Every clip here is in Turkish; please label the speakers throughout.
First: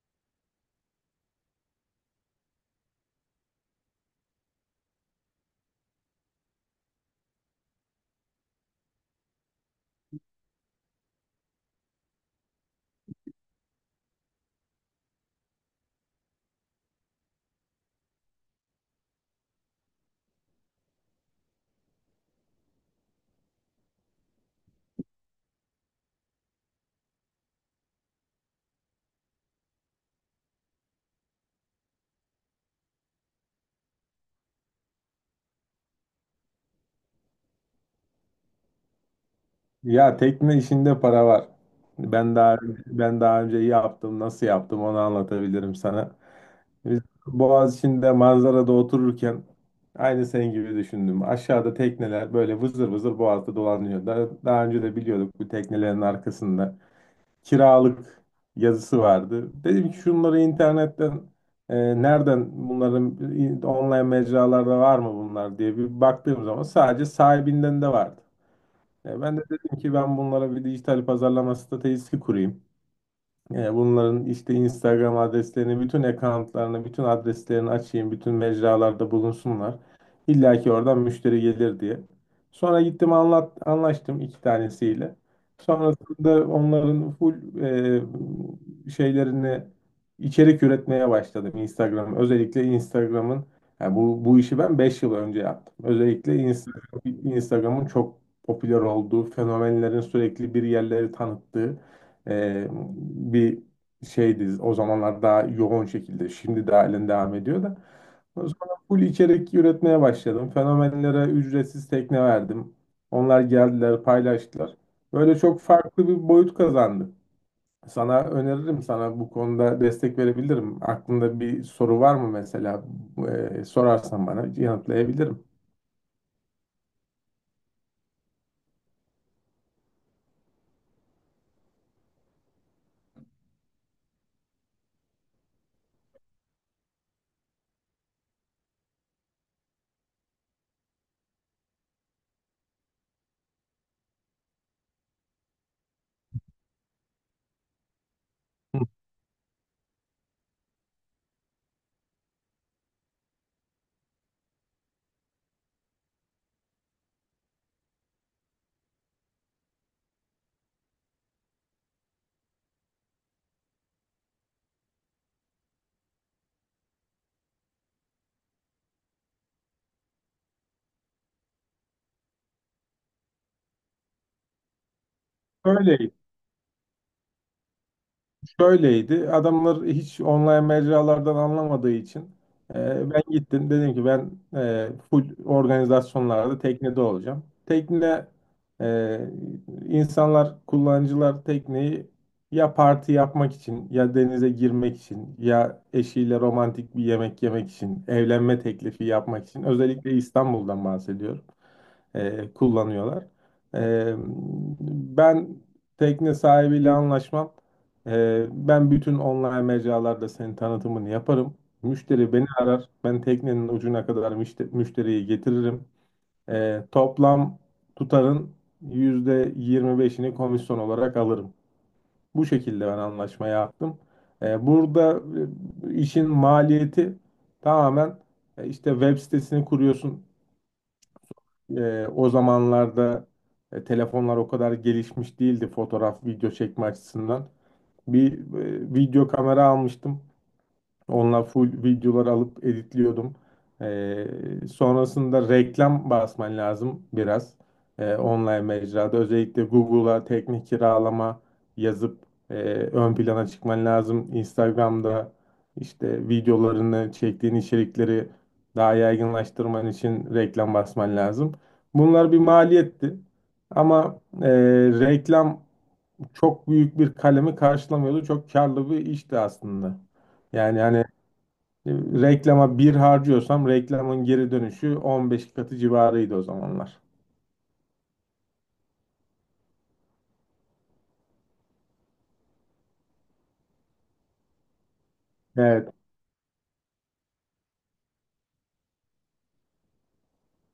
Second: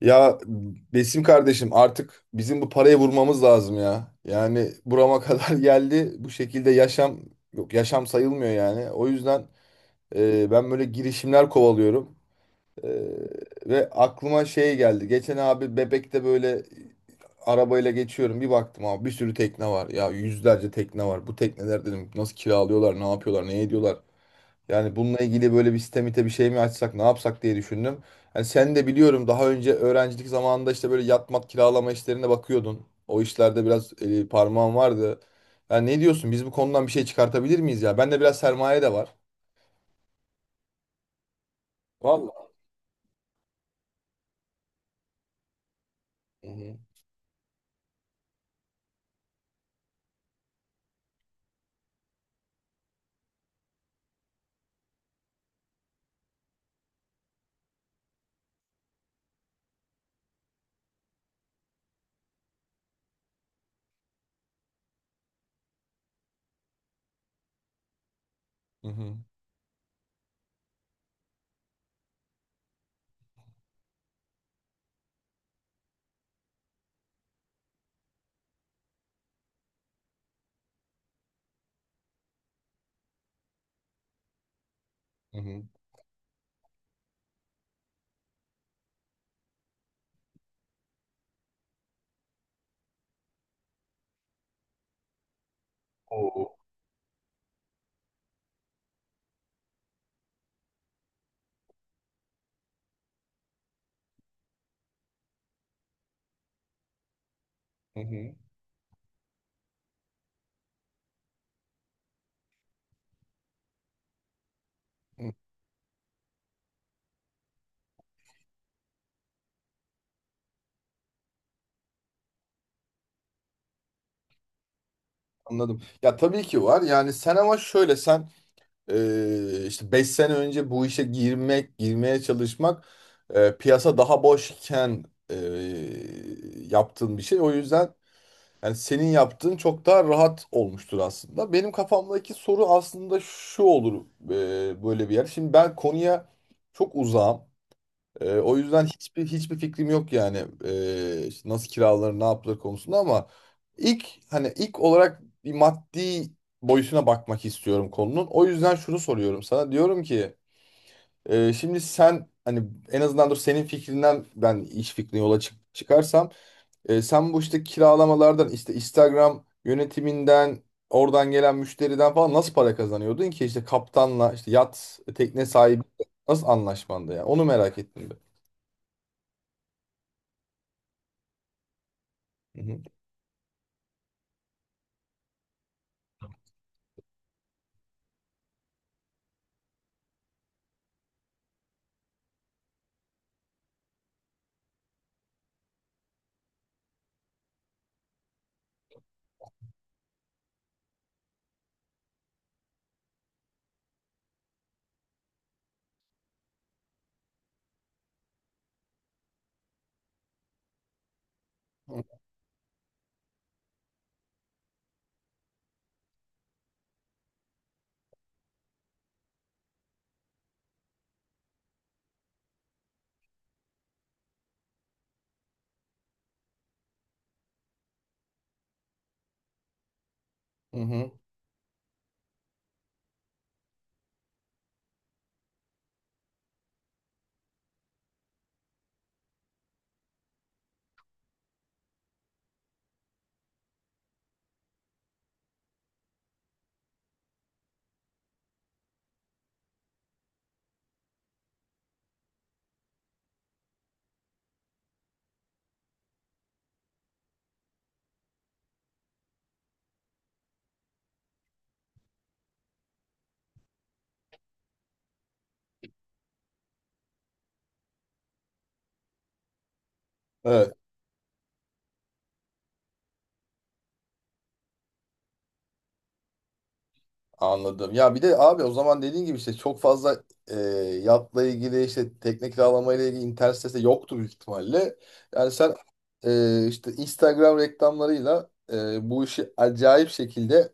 Speaker 1: Ya Besim kardeşim artık bizim bu parayı vurmamız lazım ya. Yani burama kadar geldi. Bu şekilde yaşam yok yaşam sayılmıyor yani. O yüzden ben böyle girişimler kovalıyorum. E, Ve aklıma şey geldi. Geçen abi Bebek'te böyle arabayla geçiyorum. Bir baktım abi bir sürü tekne var. Ya yüzlerce tekne var. Bu tekneler dedim nasıl kiralıyorlar, ne yapıyorlar, ne ediyorlar. Yani bununla ilgili böyle bir sistemite bir şey mi açsak ne yapsak diye düşündüm. Yani sen de biliyorum daha önce öğrencilik zamanında işte böyle yatmat kiralama işlerine bakıyordun. O işlerde biraz parmağın vardı. Yani ne diyorsun biz bu konudan bir şey çıkartabilir miyiz ya? Bende biraz sermaye de var.
Speaker 2: Ya tekne işinde para var. Ben
Speaker 1: Vallahi.
Speaker 2: daha ben daha önce yaptım, nasıl yaptım onu anlatabilirim sana.
Speaker 1: Hı hı.
Speaker 2: Biz Boğaziçi'nde manzarada otururken aynı senin gibi düşündüm. Aşağıda tekneler böyle vızır vızır boğazda dolanıyor. Daha önce de biliyorduk bu teknelerin arkasında kiralık yazısı vardı. Dedim ki şunları internetten nereden bunların online mecralarda var mı bunlar diye bir baktığım zaman sadece sahibinden de vardı.
Speaker 1: Hı hı.
Speaker 2: Ben de dedim ki ben bunlara bir dijital pazarlama stratejisi kurayım. Yani bunların işte Instagram adreslerini, bütün accountlarını, bütün adreslerini açayım, bütün mecralarda bulunsunlar. İlla ki oradan müşteri gelir diye. Sonra gittim anlaştım iki tanesiyle.
Speaker 1: Hı hı.
Speaker 2: Sonrasında onların full şeylerini içerik üretmeye başladım Instagram. Özellikle Instagram'ın yani bu işi ben 5 yıl önce yaptım. Özellikle
Speaker 1: Oo.
Speaker 2: Instagram'ın çok popüler olduğu, fenomenlerin sürekli bir yerleri tanıttığı e, bir şeydi o zamanlar, daha yoğun şekilde şimdi de halen devam ediyor da
Speaker 1: Hı hı.
Speaker 2: sonra full içerik üretmeye başladım, fenomenlere ücretsiz tekne verdim, onlar geldiler paylaştılar,
Speaker 1: Hı.
Speaker 2: böyle çok farklı bir boyut kazandı. Sana öneririm, sana bu konuda destek verebilirim. Aklında bir soru var mı mesela? Sorarsan bana yanıtlayabilirim.
Speaker 1: Anladım. Ya tabii ki var. Yani sen ama şöyle sen işte 5 sene önce bu işe girmek, girmeye çalışmak piyasa daha boşken e, yaptığın bir şey. O yüzden yani senin yaptığın çok daha rahat olmuştur aslında. Benim kafamdaki soru aslında şu olur böyle bir yer. Şimdi ben konuya çok uzağım. O yüzden hiçbir fikrim yok yani işte nasıl kiralanır, ne yapılır konusunda ama ilk hani ilk olarak bir maddi boyutuna bakmak istiyorum konunun. O yüzden şunu soruyorum sana. Diyorum ki şimdi sen hani en azından dur senin fikrinden ben iş fikrine yola çıkarsam sen bu işte kiralamalardan işte Instagram yönetiminden oradan gelen müşteriden falan nasıl para kazanıyordun ki işte kaptanla işte yat tekne sahibi
Speaker 2: Öyle.
Speaker 1: nasıl anlaşmanda ya onu merak ettim ben.
Speaker 2: Şöyleydi. Adamlar hiç online mecralardan anlamadığı için
Speaker 1: Hı
Speaker 2: ben gittim. Dedim ki ben full organizasyonlarda teknede olacağım. Tekne, e, insanlar, kullanıcılar tekneyi ya parti yapmak için, ya denize girmek için, ya eşiyle romantik bir yemek yemek için, evlenme teklifi yapmak için, özellikle İstanbul'dan bahsediyorum, kullanıyorlar. E, Ben tekne sahibiyle anlaşmam. Ben bütün online mecralarda senin tanıtımını yaparım.
Speaker 1: hı.
Speaker 2: Müşteri beni arar. Ben teknenin ucuna kadar müşteriyi getiririm. Toplam tutarın %25'ini komisyon olarak alırım. Bu şekilde ben anlaşma yaptım. Burada işin maliyeti tamamen, işte web sitesini kuruyorsun.
Speaker 1: Hı hı.
Speaker 2: O zamanlarda telefonlar o kadar gelişmiş değildi fotoğraf, video çekme açısından. Bir video kamera almıştım. Onlar full videolar alıp editliyordum. Sonrasında reklam basman lazım biraz. Online mecrada özellikle Google'a teknik kiralama yazıp ön plana çıkman lazım. Instagram'da işte videolarını çektiğin içerikleri daha yaygınlaştırman için reklam basman lazım. Bunlar bir maliyetti. Ama reklam çok büyük bir kalemi karşılamıyordu. Çok karlı bir işti aslında.
Speaker 1: Evet,
Speaker 2: Yani hani reklama bir harcıyorsam reklamın geri dönüşü 15 katı civarıydı o zamanlar.
Speaker 1: anladım. Ya bir de abi o zaman dediğin gibi işte çok fazla e, yatla ilgili işte tekne kiralama ile ilgili internet sitesi de yoktu büyük ihtimalle. Yani sen
Speaker 2: Evet.
Speaker 1: işte Instagram reklamlarıyla bu işi acayip şekilde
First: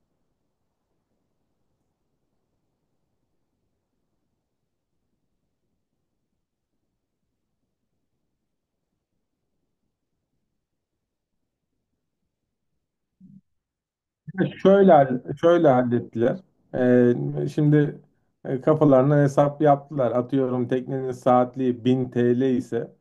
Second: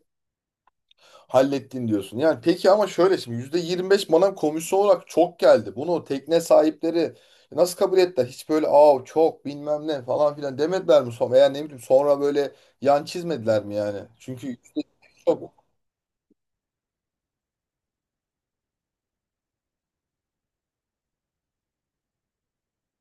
Speaker 1: hallettin diyorsun. Yani peki ama şöyle şimdi %25 bana komisyon olarak çok geldi. Bunu tekne sahipleri nasıl kabul ettiler? Hiç böyle aa çok bilmem ne falan filan demediler mi sonra? Veya ne bileyim sonra böyle yan çizmediler mi yani? Çünkü
Speaker 2: Şöyle hall-
Speaker 1: çok...
Speaker 2: şöyle hallettiler. Ee, Şimdi kafalarına hesap yaptılar. Atıyorum teknenin saatliği 1000 TL ise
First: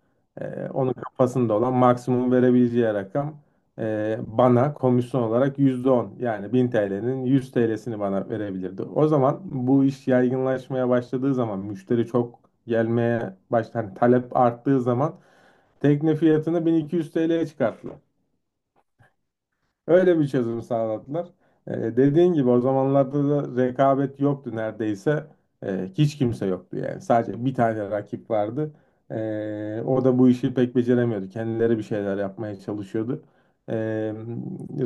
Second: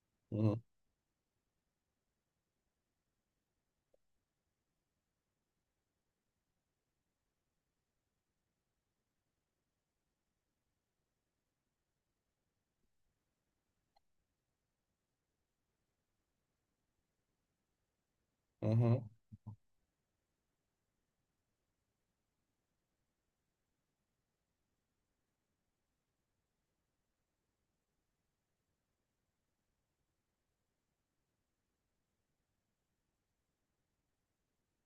Speaker 2: e,
Speaker 1: Hı
Speaker 2: onun kafasında olan maksimum verebileceği rakam, bana komisyon olarak %10, yani 1000 TL'nin 100 TL'sini bana verebilirdi. O zaman bu iş yaygınlaşmaya başladığı zaman müşteri çok gelmeye başlar, talep arttığı zaman tekne fiyatını 1200 TL'ye çıkarttılar.
Speaker 1: hı.
Speaker 2: Öyle bir çözüm sağladılar. Dediğin gibi o zamanlarda da rekabet yoktu neredeyse. Hiç kimse yoktu yani. Sadece bir tane rakip vardı. O da bu işi pek beceremiyordu. Kendileri bir şeyler yapmaya çalışıyordu. Ee,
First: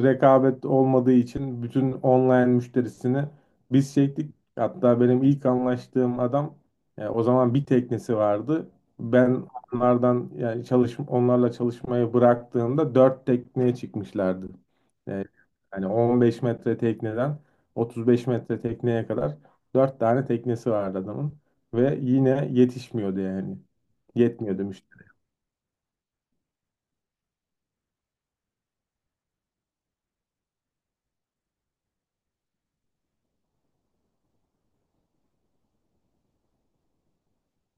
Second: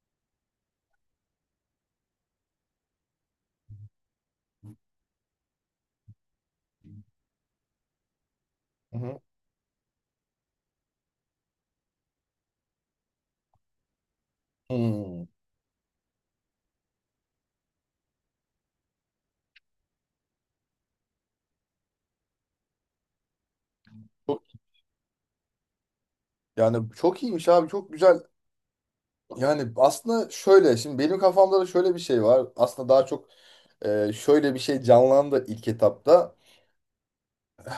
Speaker 2: Rekabet olmadığı için bütün online müşterisini biz çektik. Hatta benim ilk anlaştığım adam o zaman bir teknesi vardı.
Speaker 1: Hı hı.
Speaker 2: Ben onlardan, yani onlarla çalışmayı bıraktığımda dört tekneye çıkmışlardı.
Speaker 1: Hmm.
Speaker 2: E, Hani 15 metre tekneden 35 metre tekneye kadar 4 tane teknesi vardı adamın. Ve yine yetişmiyordu yani.
Speaker 1: Çok-
Speaker 2: Yetmiyordu müşteri.
Speaker 1: Yani çok iyiymiş abi, çok güzel. Yani aslında şöyle şimdi benim kafamda da şöyle bir şey var. Aslında daha çok şöyle bir şey canlandı ilk etapta.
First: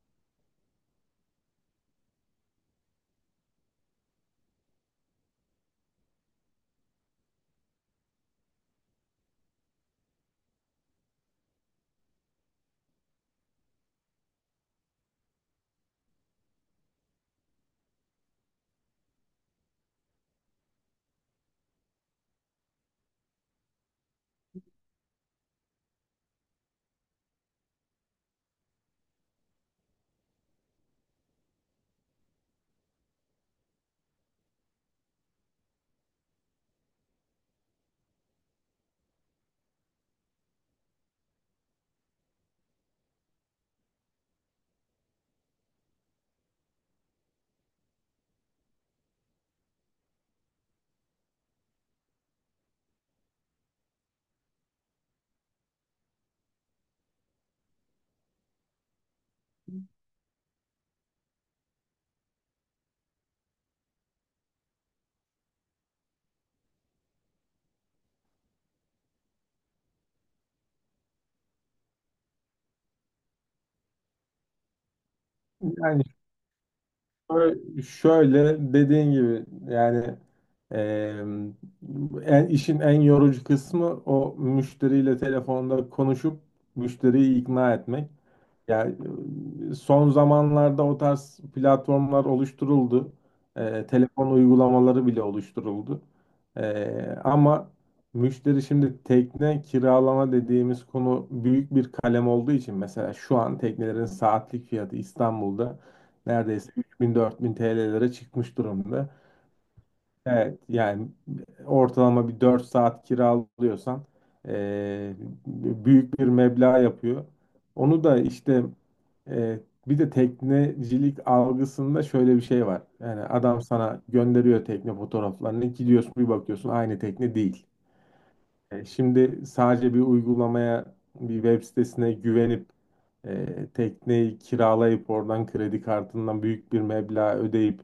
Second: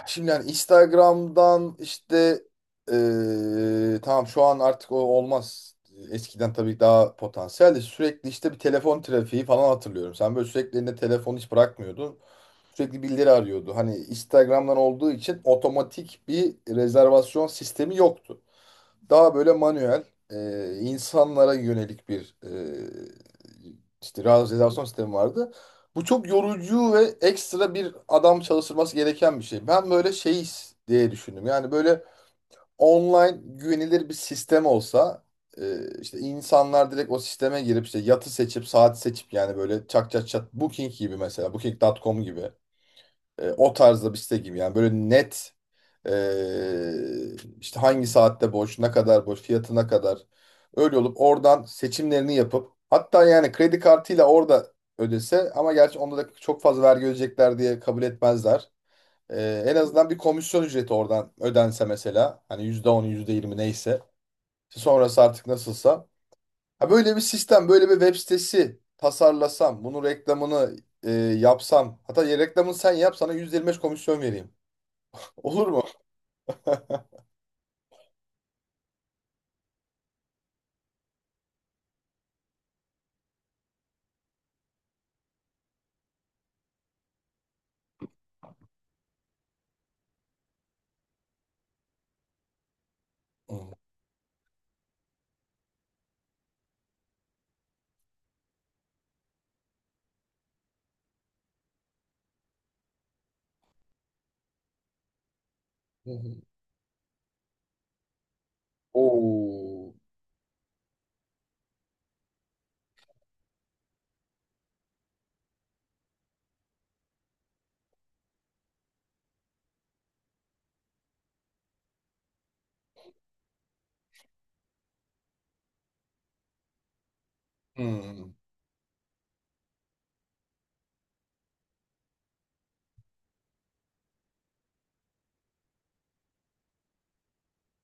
Speaker 1: Şimdi yani Instagram'dan işte tamam şu an artık o olmaz. Eskiden tabii daha potansiyeldi. Sürekli işte bir telefon trafiği falan hatırlıyorum. Sen böyle sürekli elinde telefon hiç bırakmıyordun. Sürekli birileri arıyordu. Hani Instagram'dan olduğu için otomatik bir rezervasyon sistemi yoktu. Daha böyle manuel, insanlara yönelik bir işte realizasyon sistemi vardı. Bu çok yorucu ve ekstra bir adam çalıştırması gereken bir şey. Ben böyle şey diye düşündüm. Yani böyle online güvenilir bir sistem olsa işte insanlar direkt o sisteme girip işte yatı seçip saati seçip yani böyle çak çak çak Booking gibi, mesela booking nokta com gibi o tarzda bir site gibi yani böyle net ee, işte hangi saatte boş, ne kadar boş, fiyatına kadar. Öyle olup oradan seçimlerini yapıp hatta yani kredi kartıyla orada ödese ama gerçi onda da çok fazla vergi ödeyecekler diye kabul etmezler. En azından bir komisyon ücreti oradan ödense mesela hani %10, yüzde yirmi neyse. İşte sonrası artık nasılsa. Ha böyle bir sistem, böyle bir web sitesi tasarlasam, bunun reklamını yapsam hatta ya reklamını sen yap sana %25 komisyon vereyim. Olur mu?
Speaker 2: Yani şöyle, şöyle dediğin gibi, yani, e, işin en yorucu kısmı o müşteriyle telefonda konuşup müşteriyi ikna etmek. Ya, son zamanlarda o tarz platformlar oluşturuldu.
Speaker 1: Hmm.
Speaker 2: Telefon uygulamaları bile oluşturuldu. Ama müşteri, şimdi tekne kiralama dediğimiz konu büyük bir kalem olduğu için, mesela şu an teknelerin saatlik fiyatı İstanbul'da
Speaker 1: Hı hı.
Speaker 2: neredeyse 3000-4000 TL'lere çıkmış durumda.
Speaker 1: Oo.
Speaker 2: Evet yani ortalama bir 4 saat kiralıyorsan eee, büyük bir meblağ yapıyor. Onu da işte, eee, bir de teknecilik algısında şöyle bir şey var. Yani adam sana gönderiyor tekne fotoğraflarını, gidiyorsun bir bakıyorsun aynı tekne değil.
Speaker 1: Hmm.
Speaker 2: Şimdi sadece bir uygulamaya, bir web sitesine güvenip tekneyi kiralayıp oradan kredi kartından büyük bir meblağ ödeyip,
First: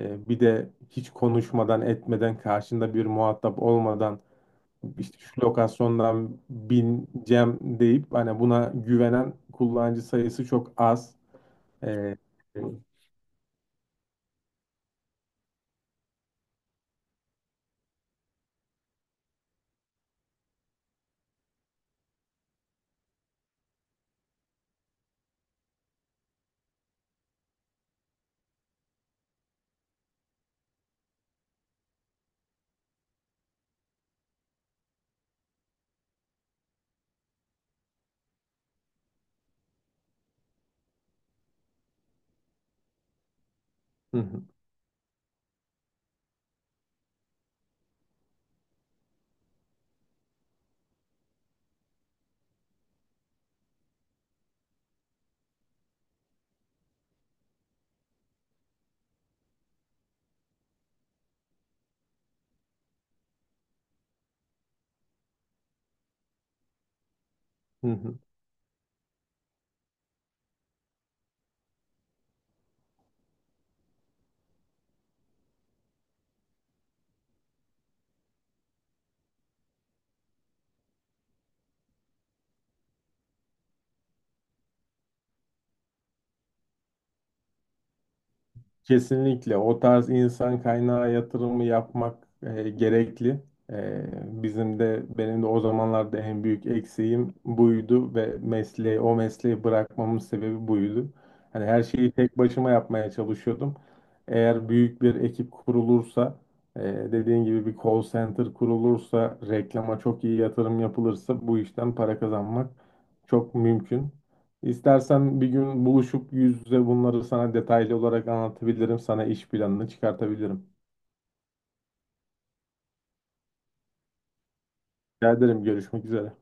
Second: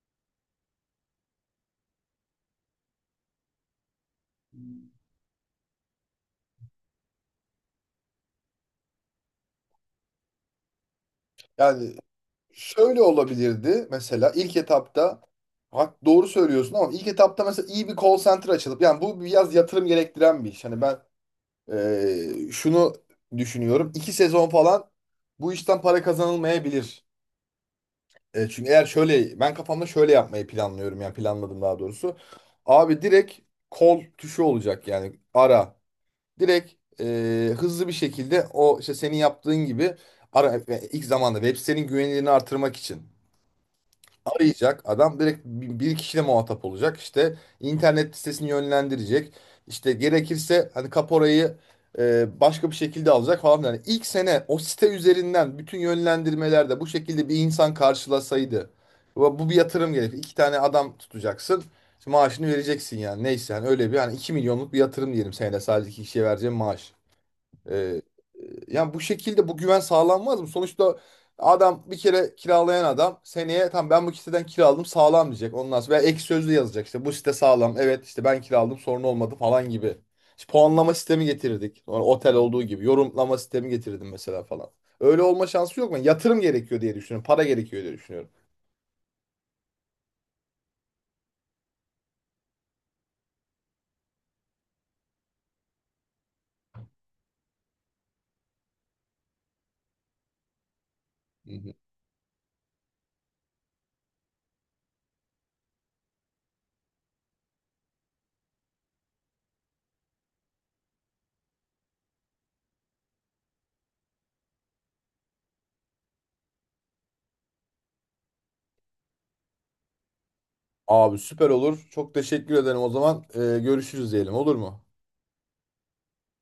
Speaker 2: bir de hiç konuşmadan etmeden, karşında bir muhatap olmadan, işte şu lokasyondan bineceğim deyip, hani buna güvenen kullanıcı sayısı çok az.
Speaker 1: Yani
Speaker 2: E,
Speaker 1: şöyle olabilirdi mesela ilk etapta hak doğru söylüyorsun ama ilk etapta mesela iyi bir call center açılıp yani bu biraz yatırım gerektiren bir iş. Hani ben şunu düşünüyorum. İki sezon falan bu işten para kazanılmayabilir. E, çünkü eğer şöyle ben kafamda şöyle yapmayı planlıyorum yani planladım daha doğrusu. Abi direkt call tuşu olacak yani ara. Direkt hızlı bir şekilde o işte senin yaptığın gibi ara, yani ilk zamanda web sitenin güvenilirliğini artırmak için
Speaker 2: Hı hı,
Speaker 1: arayacak adam direkt bir kişiyle muhatap olacak işte internet sitesini yönlendirecek işte gerekirse hani kaporayı başka bir şekilde alacak falan filan. Yani ilk sene o site üzerinden bütün yönlendirmelerde bu şekilde bir insan karşılasaydı bu bir yatırım gerekir iki tane adam tutacaksın maaşını vereceksin yani neyse yani öyle bir hani 2 milyonluk bir yatırım diyelim senede sadece iki kişiye vereceğim maaş. Ee,
Speaker 2: hı hı.
Speaker 1: e, yani bu şekilde bu güven sağlanmaz mı? Sonuçta adam bir kere kiralayan adam seneye tam ben bu siteden kiraladım sağlam diyecek. Ondan sonra veya ek sözlü yazacak işte bu site sağlam. Evet işte ben kiraladım sorun olmadı falan gibi. İşte puanlama sistemi getirirdik. Sonra otel olduğu gibi yorumlama sistemi getirdim mesela falan. Öyle olma şansı yok mu? Yatırım gerekiyor diye düşünüyorum. Para gerekiyor diye düşünüyorum.
Speaker 2: Kesinlikle o tarz insan kaynağı yatırımı yapmak gerekli. E, Bizim de, benim de o zamanlarda en büyük eksiğim buydu ve o mesleği bırakmamın sebebi buydu.
Speaker 1: Hı
Speaker 2: Hani
Speaker 1: hı.
Speaker 2: her şeyi tek başıma yapmaya çalışıyordum. Eğer büyük bir ekip kurulursa, e, dediğin gibi bir call center kurulursa, reklama çok iyi yatırım yapılırsa, bu işten para kazanmak çok mümkün. İstersen bir gün buluşup yüz yüze bunları sana detaylı olarak anlatabilirim. Sana iş planını çıkartabilirim.
Speaker 1: Abi süper olur. Çok teşekkür ederim o zaman. Görüşürüz diyelim, olur mu?
Speaker 2: Rica ederim. Görüşmek üzere.